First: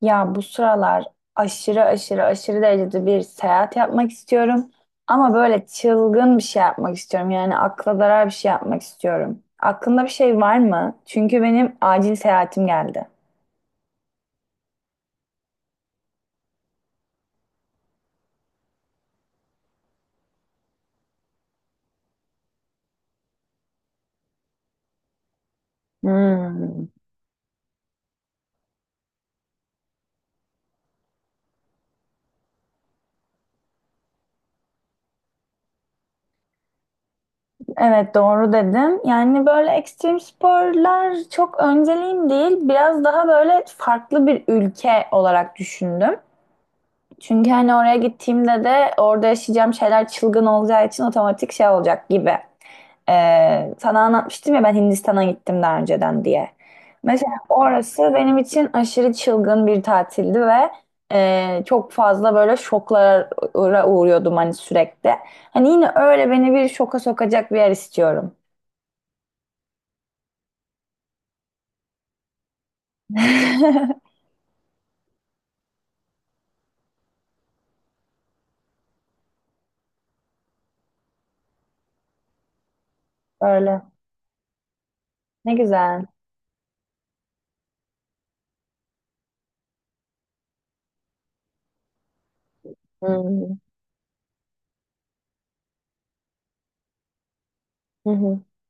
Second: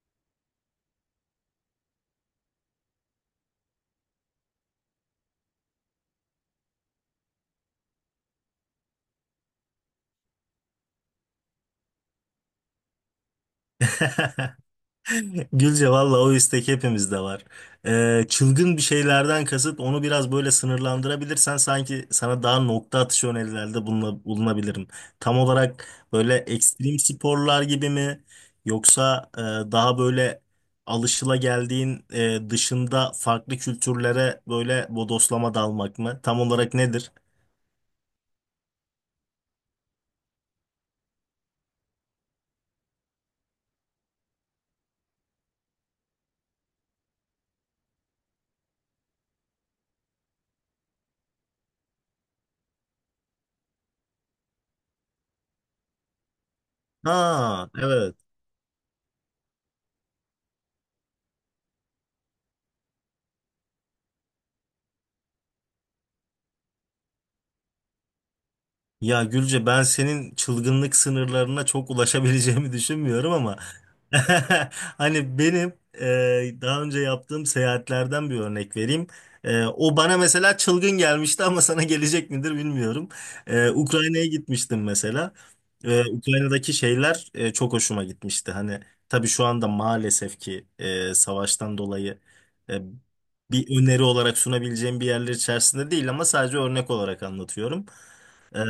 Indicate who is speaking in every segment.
Speaker 1: Ya bu sıralar aşırı aşırı aşırı derecede bir seyahat yapmak istiyorum. Ama böyle çılgın bir şey yapmak istiyorum. Yani akla zarar bir şey yapmak istiyorum. Aklında bir şey var mı? Çünkü benim acil seyahatim geldi.
Speaker 2: Gülce valla o istek hepimizde var. Çılgın bir şeylerden kasıt onu biraz böyle sınırlandırabilirsen sanki sana daha nokta atışı önerilerde bulunabilirim. Tam olarak böyle
Speaker 1: Hmm.
Speaker 2: ekstrem sporlar gibi mi yoksa daha böyle alışılageldiğin dışında farklı kültürlere böyle bodoslama dalmak mı? Tam olarak nedir?
Speaker 1: Evet doğru dedim. Yani böyle ekstrem sporlar çok önceliğim değil. Biraz daha böyle farklı bir ülke olarak düşündüm. Çünkü hani oraya gittiğimde de orada yaşayacağım şeyler çılgın olacağı için otomatik şey olacak gibi. Sana anlatmıştım ya ben Hindistan'a gittim daha önceden diye. Mesela
Speaker 2: Ha,
Speaker 1: orası
Speaker 2: evet.
Speaker 1: benim için aşırı çılgın bir tatildi ve çok fazla böyle şoklara uğruyordum hani sürekli. Hani yine öyle beni bir şoka sokacak bir yer istiyorum.
Speaker 2: Ya Gülce, ben senin çılgınlık sınırlarına çok ulaşabileceğimi düşünmüyorum ama hani benim daha önce yaptığım seyahatlerden bir örnek vereyim. E, o bana mesela çılgın gelmişti ama sana gelecek midir bilmiyorum. E,
Speaker 1: Öyle.
Speaker 2: Ukrayna'ya gitmiştim mesela.
Speaker 1: Ne
Speaker 2: E,
Speaker 1: güzel.
Speaker 2: Ukrayna'daki şeyler çok hoşuma gitmişti. Hani tabii şu anda maalesef ki savaştan dolayı e,
Speaker 1: Hı
Speaker 2: bir öneri olarak sunabileceğim bir yerler içerisinde değil ama sadece örnek olarak anlatıyorum.
Speaker 1: Hı hı.
Speaker 2: Ee,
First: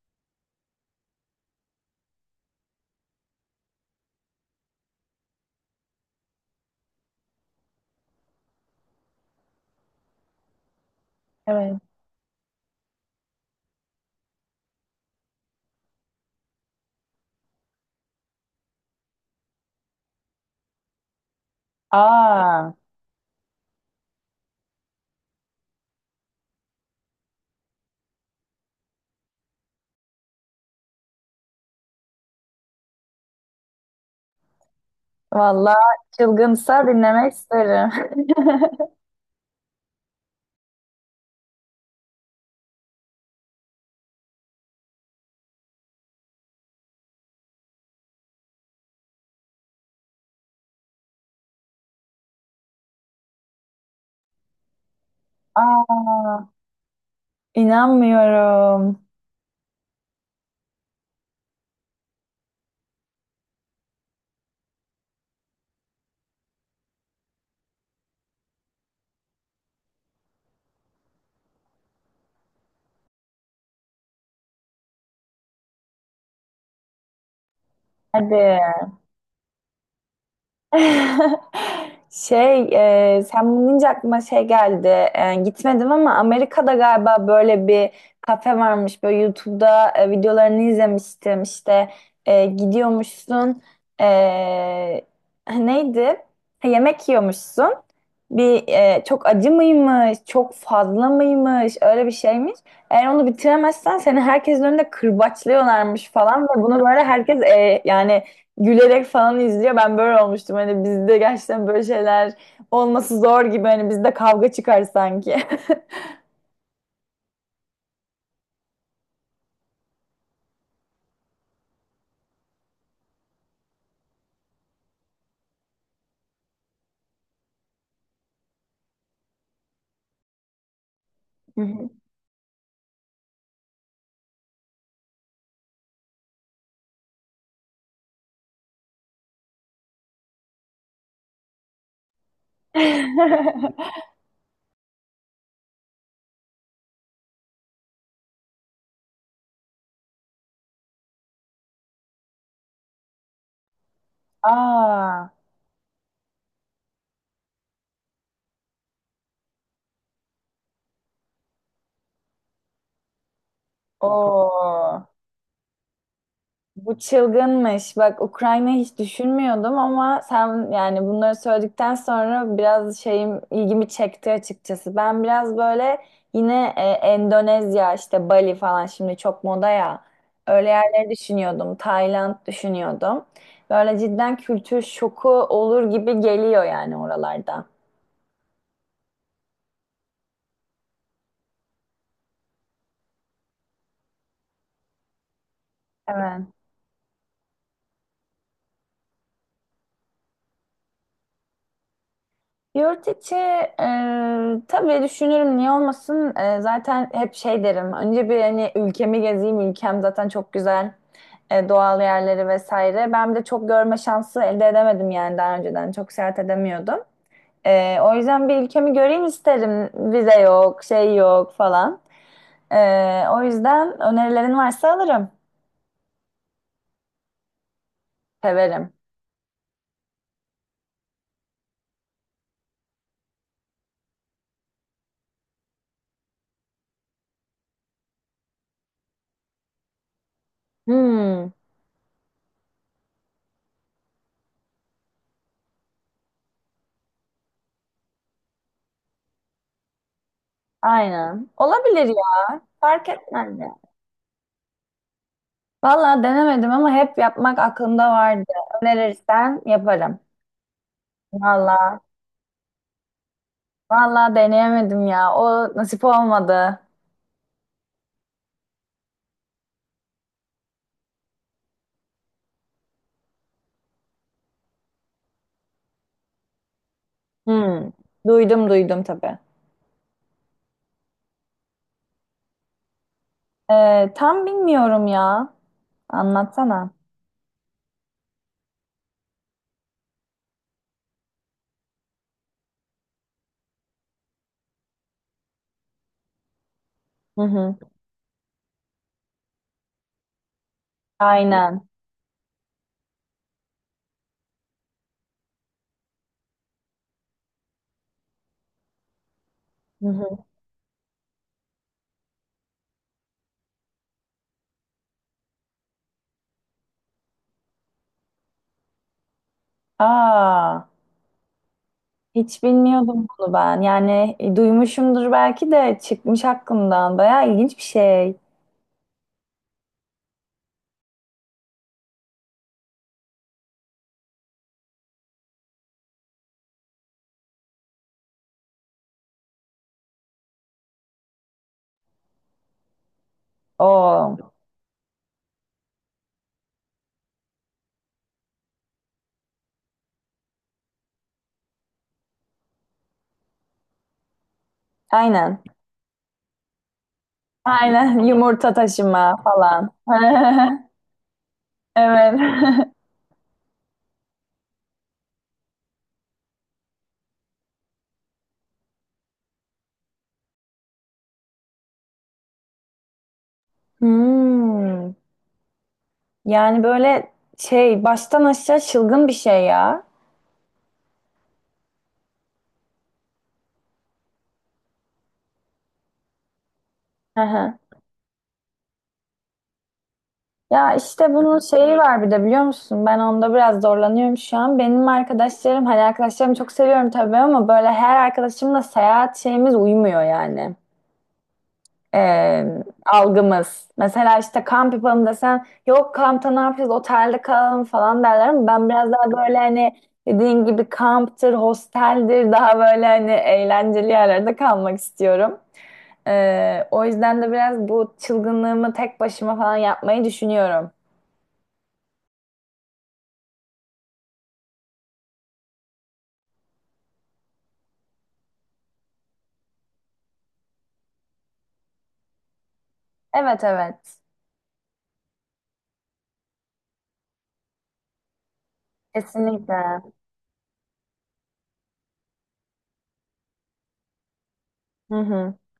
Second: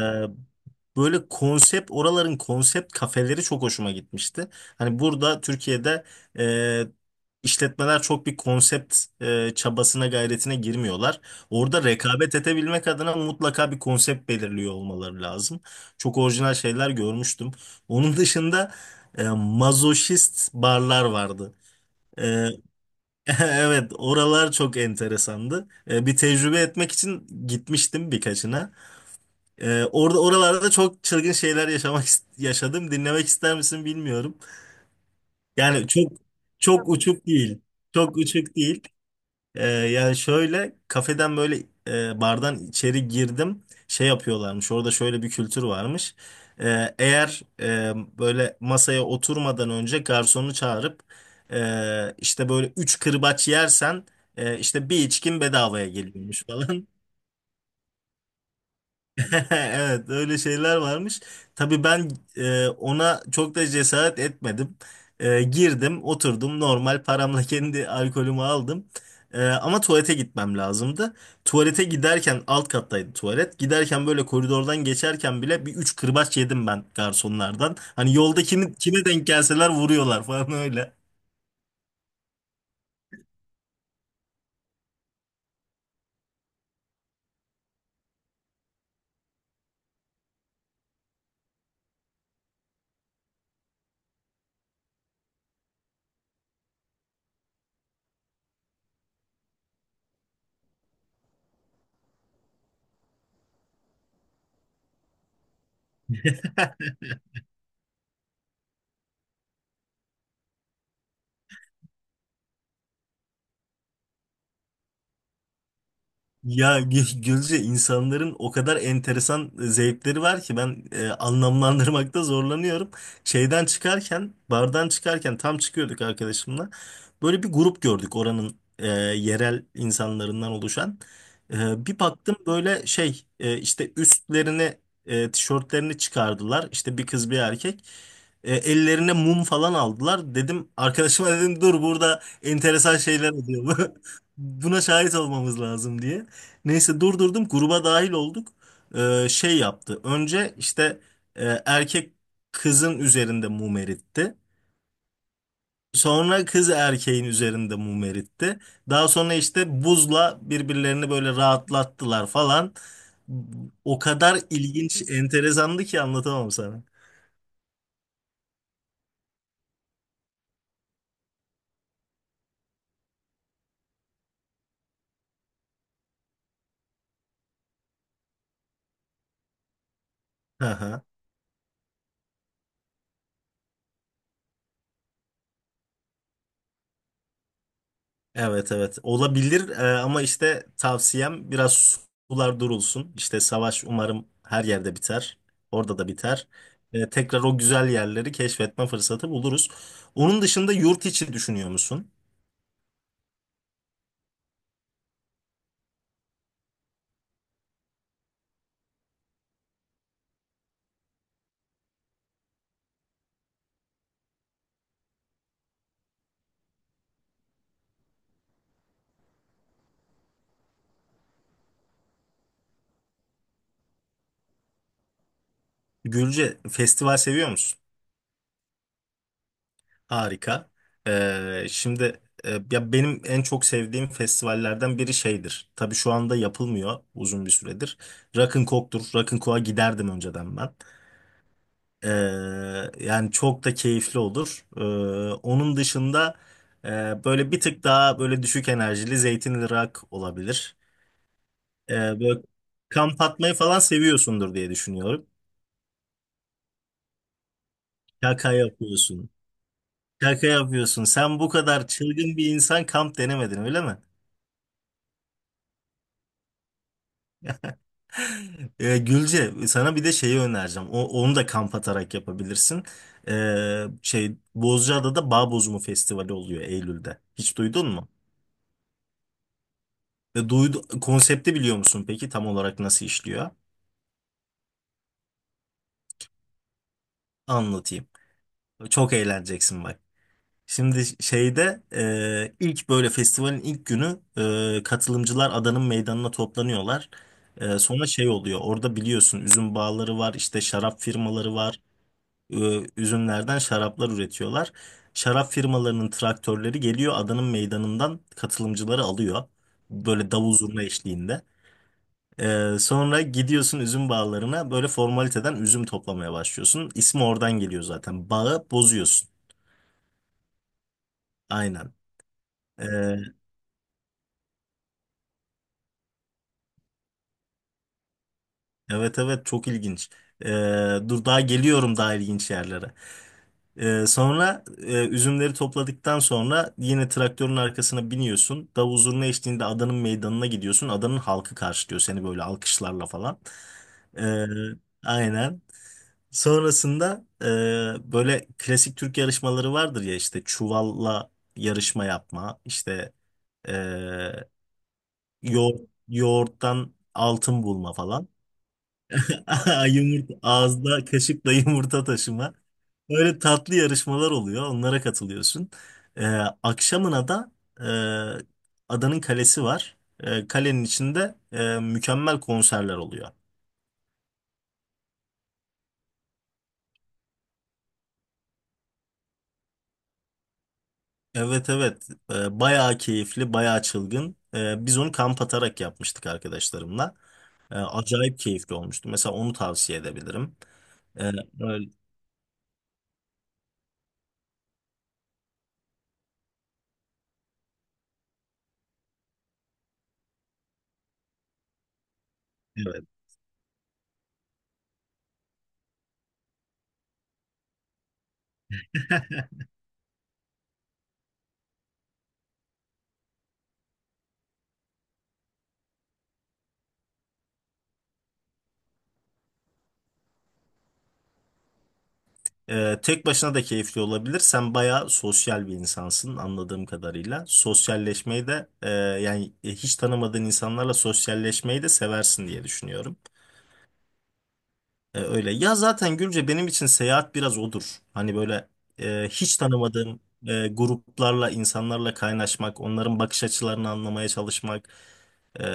Speaker 2: Böyle konsept oraların konsept kafeleri çok hoşuma gitmişti. Hani burada Türkiye'de e, işletmeler çok bir konsept çabasına gayretine girmiyorlar.
Speaker 1: Evet.
Speaker 2: Orada rekabet edebilmek adına mutlaka bir konsept belirliyor olmaları lazım. Çok orijinal şeyler görmüştüm. Onun dışında mazoşist barlar vardı. E,
Speaker 1: Aa.
Speaker 2: evet, oralar çok enteresandı. E, bir tecrübe etmek için gitmiştim birkaçına. Orada Oralarda çok çılgın şeyler yaşadım. Dinlemek ister misin bilmiyorum.
Speaker 1: Vallahi
Speaker 2: Yani
Speaker 1: çılgınsa
Speaker 2: çok uçuk
Speaker 1: dinlemek
Speaker 2: değil.
Speaker 1: isterim.
Speaker 2: Çok uçuk değil. Yani şöyle kafeden böyle bardan içeri girdim. Şey yapıyorlarmış. Orada şöyle bir kültür varmış. Ee, eğer e, Böyle masaya oturmadan önce garsonu çağırıp işte böyle üç kırbaç yersen işte bir içkin bedavaya
Speaker 1: Aa,
Speaker 2: geliyormuş falan.
Speaker 1: inanmıyorum.
Speaker 2: Evet, öyle şeyler varmış. Tabii ben ona çok da cesaret etmedim. E, girdim, oturdum, normal paramla kendi alkolümü aldım. E, ama tuvalete gitmem lazımdı. Tuvalete giderken alt kattaydı tuvalet. Giderken böyle koridordan geçerken bile bir üç kırbaç yedim ben garsonlardan. Hani
Speaker 1: Hadi.
Speaker 2: yolda kimi, kime denk gelseler vuruyorlar falan öyle.
Speaker 1: Şey, sen bunu deyince aklıma şey geldi. Gitmedim ama Amerika'da galiba böyle bir kafe varmış. Böyle YouTube'da videolarını izlemiştim. İşte gidiyormuşsun. E, neydi? Ha, yemek yiyormuşsun. Bir çok acı mıymış, çok fazla mıymış, öyle bir şeymiş. Eğer onu bitiremezsen seni herkesin önünde kırbaçlıyorlarmış falan ve bunu böyle herkes yani gülerek falan izliyor. Ben böyle olmuştum. Hani bizde gerçekten böyle şeyler olması zor gibi. Hani bizde kavga çıkar sanki.
Speaker 2: Ya Gülce, insanların o kadar enteresan zevkleri var ki ben anlamlandırmakta zorlanıyorum. Şeyden çıkarken, bardan çıkarken tam çıkıyorduk arkadaşımla. Böyle bir grup gördük oranın yerel insanlarından oluşan.
Speaker 1: Hı hı.
Speaker 2: E, bir baktım böyle şey işte tişörtlerini çıkardılar. İşte bir kız bir erkek. E, ellerine mum falan aldılar. Dedim arkadaşıma, dedim dur burada enteresan şeyler oluyor. Buna şahit olmamız lazım diye. Neyse, durdurdum, gruba dahil olduk. Şey yaptı. Önce işte erkek kızın üzerinde mum eritti.
Speaker 1: Aa,
Speaker 2: Sonra kız erkeğin üzerinde mum eritti. Daha sonra işte buzla birbirlerini böyle rahatlattılar falan. O kadar
Speaker 1: o.
Speaker 2: ilginç, enteresandı ki anlatamam sana.
Speaker 1: Bu çılgınmış. Bak Ukrayna hiç düşünmüyordum ama sen yani bunları söyledikten sonra biraz şeyim ilgimi çekti açıkçası. Ben biraz böyle yine Endonezya işte Bali falan şimdi çok moda ya. Öyle
Speaker 2: Hı hı.
Speaker 1: yerleri düşünüyordum. Tayland düşünüyordum. Böyle cidden kültür şoku olur gibi geliyor yani oralarda.
Speaker 2: Evet, evet olabilir. Ama işte tavsiyem biraz sular durulsun. İşte savaş umarım her yerde biter. Orada da
Speaker 1: Evet.
Speaker 2: biter. Tekrar o güzel yerleri keşfetme fırsatı buluruz. Onun dışında yurt içi düşünüyor musun?
Speaker 1: Yurt içi tabii düşünürüm niye olmasın. Zaten hep şey derim. Önce bir hani ülkemi gezeyim. Ülkem zaten çok güzel. Doğal yerleri vesaire. Ben bir de çok görme şansı elde edemedim yani daha önceden. Çok seyahat edemiyordum. O yüzden bir ülkemi göreyim isterim. Vize yok, şey yok falan. E, o yüzden önerilerin varsa alırım.
Speaker 2: Gülce, festival seviyor musun?
Speaker 1: Severim.
Speaker 2: Harika. Ee, şimdi Ya benim en çok sevdiğim festivallerden biri şeydir. Tabii şu anda yapılmıyor uzun bir süredir. Rock'n'Coke'tur. Rock'n'Coke'a giderdim önceden ben.
Speaker 1: Hmm,
Speaker 2: Ee, Yani çok da keyifli olur. Onun dışında böyle bir tık daha böyle düşük enerjili zeytinli rock olabilir.
Speaker 1: aynen.
Speaker 2: Ee,
Speaker 1: Olabilir
Speaker 2: Böyle
Speaker 1: ya. Fark
Speaker 2: kamp
Speaker 1: etmez.
Speaker 2: atmayı falan seviyorsundur diye düşünüyorum.
Speaker 1: Valla denemedim ama hep yapmak aklımda vardı.
Speaker 2: Şaka yapıyorsun.
Speaker 1: Önerirsen yaparım.
Speaker 2: Şaka yapıyorsun. Sen bu kadar
Speaker 1: Valla.
Speaker 2: çılgın bir insan kamp denemedin, öyle mi?
Speaker 1: Valla deneyemedim ya. O nasip olmadı.
Speaker 2: Gülce, sana bir de şeyi önereceğim. O, onu da kamp atarak yapabilirsin. Şey, Bozcaada'da Bağ Bozumu Festivali oluyor Eylül'de. Hiç
Speaker 1: Hmm.
Speaker 2: duydun mu?
Speaker 1: Duydum duydum tabii.
Speaker 2: Ve konsepti biliyor musun peki, tam olarak nasıl işliyor?
Speaker 1: Tam bilmiyorum ya. Anlatsana.
Speaker 2: Anlatayım. Çok eğleneceksin bak. Şimdi şeyde ilk böyle festivalin ilk günü katılımcılar adanın meydanına toplanıyorlar.
Speaker 1: Hı hı.
Speaker 2: E, sonra şey oluyor, orada biliyorsun üzüm bağları var, işte şarap firmaları var.
Speaker 1: Aynen.
Speaker 2: E, üzümlerden şaraplar üretiyorlar. Şarap firmalarının traktörleri geliyor, adanın meydanından katılımcıları alıyor.
Speaker 1: Hı
Speaker 2: Böyle
Speaker 1: hı.
Speaker 2: davul zurna eşliğinde. Sonra gidiyorsun üzüm bağlarına, böyle formaliteden üzüm toplamaya başlıyorsun. İsmi oradan geliyor zaten. Bağı bozuyorsun.
Speaker 1: Aa,
Speaker 2: Aynen.
Speaker 1: hiç
Speaker 2: Ee,
Speaker 1: bilmiyordum bunu ben. Yani duymuşumdur belki de çıkmış aklımdan. Bayağı ilginç bir şey.
Speaker 2: evet, evet çok ilginç. Ee, Dur daha geliyorum daha ilginç yerlere. Üzümleri topladıktan sonra yine traktörün arkasına biniyorsun. Davul zurna eşliğinde adanın meydanına gidiyorsun. Adanın halkı karşılıyor seni böyle alkışlarla falan. Ee,
Speaker 1: Oo.
Speaker 2: aynen. Sonrasında böyle klasik Türk yarışmaları vardır ya, işte çuvalla yarışma yapma, işte e,
Speaker 1: Aynen.
Speaker 2: yoğurt, yoğurttan altın bulma
Speaker 1: Aynen.
Speaker 2: falan.
Speaker 1: Yumurta taşıma falan.
Speaker 2: Yumurta, ağızda kaşıkla yumurta
Speaker 1: Evet.
Speaker 2: taşıma. Böyle tatlı yarışmalar oluyor. Onlara katılıyorsun. E, akşamına da adanın kalesi var. E, kalenin içinde mükemmel konserler oluyor.
Speaker 1: Hmm. Yani böyle şey baştan aşağı çılgın bir şey ya.
Speaker 2: Evet, evet. Bayağı keyifli, bayağı çılgın. Biz onu kamp atarak yapmıştık arkadaşlarımla.
Speaker 1: Hı hı.
Speaker 2: Acayip keyifli olmuştu, mesela onu tavsiye edebilirim.
Speaker 1: Ya
Speaker 2: Ee,
Speaker 1: işte bunun
Speaker 2: öyle-
Speaker 1: şeyi var bir de biliyor musun? Ben onda biraz zorlanıyorum şu an. Benim arkadaşlarım hani arkadaşlarımı çok seviyorum tabii ama böyle her arkadaşımla seyahat şeyimiz uymuyor yani. Ee,
Speaker 2: evet.
Speaker 1: algımız. Mesela işte kamp yapalım desen yok kampta ne yapacağız otelde kalalım falan derler ama ben biraz daha böyle hani dediğin gibi kamptır, hosteldir daha böyle hani eğlenceli yerlerde kalmak istiyorum. O yüzden de biraz bu çılgınlığımı tek başıma falan yapmayı düşünüyorum.
Speaker 2: Tek başına da keyifli olabilir, sen bayağı sosyal bir insansın anladığım kadarıyla, sosyalleşmeyi de hiç tanımadığın insanlarla sosyalleşmeyi de seversin diye düşünüyorum.
Speaker 1: Evet evet.
Speaker 2: E, öyle. Ya zaten Gülce, benim için seyahat biraz odur. Hani böyle hiç
Speaker 1: Kesinlikle.
Speaker 2: tanımadığım gruplarla, insanlarla kaynaşmak, onların bakış açılarını anlamaya çalışmak.
Speaker 1: Hı hı.
Speaker 2: E,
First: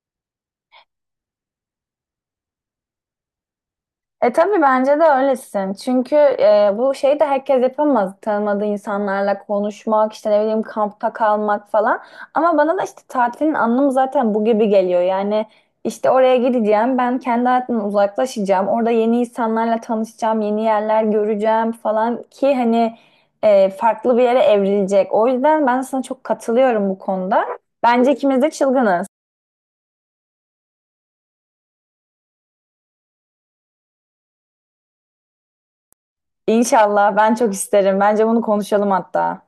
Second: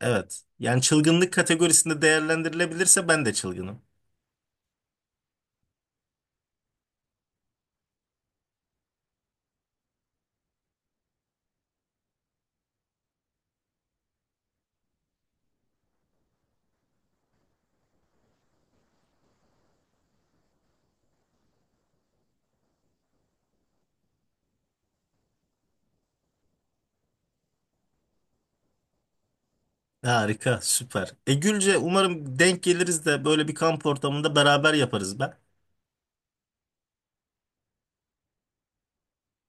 Speaker 2: evet. Yani çılgınlık kategorisinde değerlendirilebilirse ben de çılgınım.
Speaker 1: Tabii bence de öylesin. Çünkü bu şeyi de herkes yapamaz. Tanımadığı insanlarla konuşmak, işte ne bileyim kampta kalmak falan. Ama bana da işte tatilin anlamı zaten bu gibi geliyor. Yani işte oraya gideceğim, ben kendi hayatımdan uzaklaşacağım. Orada yeni insanlarla tanışacağım, yeni yerler göreceğim falan ki hani farklı bir yere evrilecek. O yüzden ben sana çok katılıyorum bu konuda. Bence ikimiz de çılgınız.
Speaker 2: Harika, süper. E Gülce, umarım denk geliriz de böyle bir kamp ortamında beraber yaparız be.
Speaker 1: İnşallah ben çok isterim. Bence bunu konuşalım hatta.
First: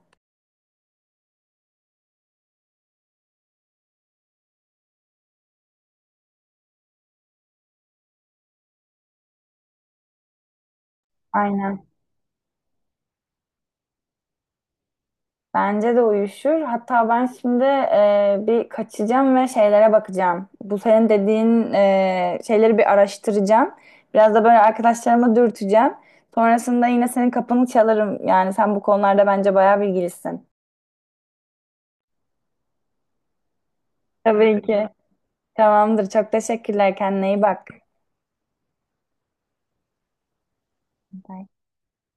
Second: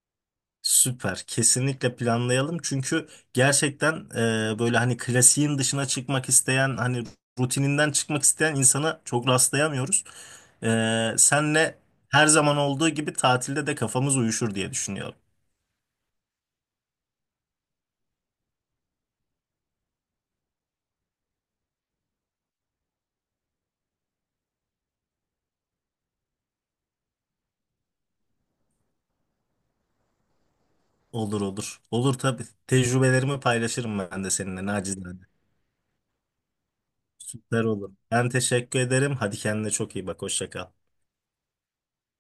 Speaker 2: Süper. Kesinlikle planlayalım. Çünkü gerçekten böyle hani klasiğin dışına çıkmak isteyen, hani rutininden çıkmak isteyen insana çok rastlayamıyoruz. E, senle
Speaker 1: Aynen.
Speaker 2: her zaman olduğu gibi tatilde de kafamız uyuşur diye düşünüyorum.
Speaker 1: Bence de uyuşur. Hatta ben şimdi bir kaçacağım ve şeylere bakacağım. Bu senin dediğin şeyleri bir araştıracağım. Biraz da böyle arkadaşlarıma dürteceğim. Sonrasında yine senin kapını çalarım. Yani sen bu konularda bence bayağı bilgilisin.
Speaker 2: Olur, olur. Olur tabii. Tecrübelerimi paylaşırım ben de
Speaker 1: Tabii
Speaker 2: seninle
Speaker 1: ki.
Speaker 2: nacizane.
Speaker 1: Tamamdır. Çok teşekkürler. Kendine iyi
Speaker 2: Süper
Speaker 1: bak.
Speaker 2: olur. Ben teşekkür ederim. Hadi kendine çok iyi bak. Hoşça kal.
Speaker 1: Bye.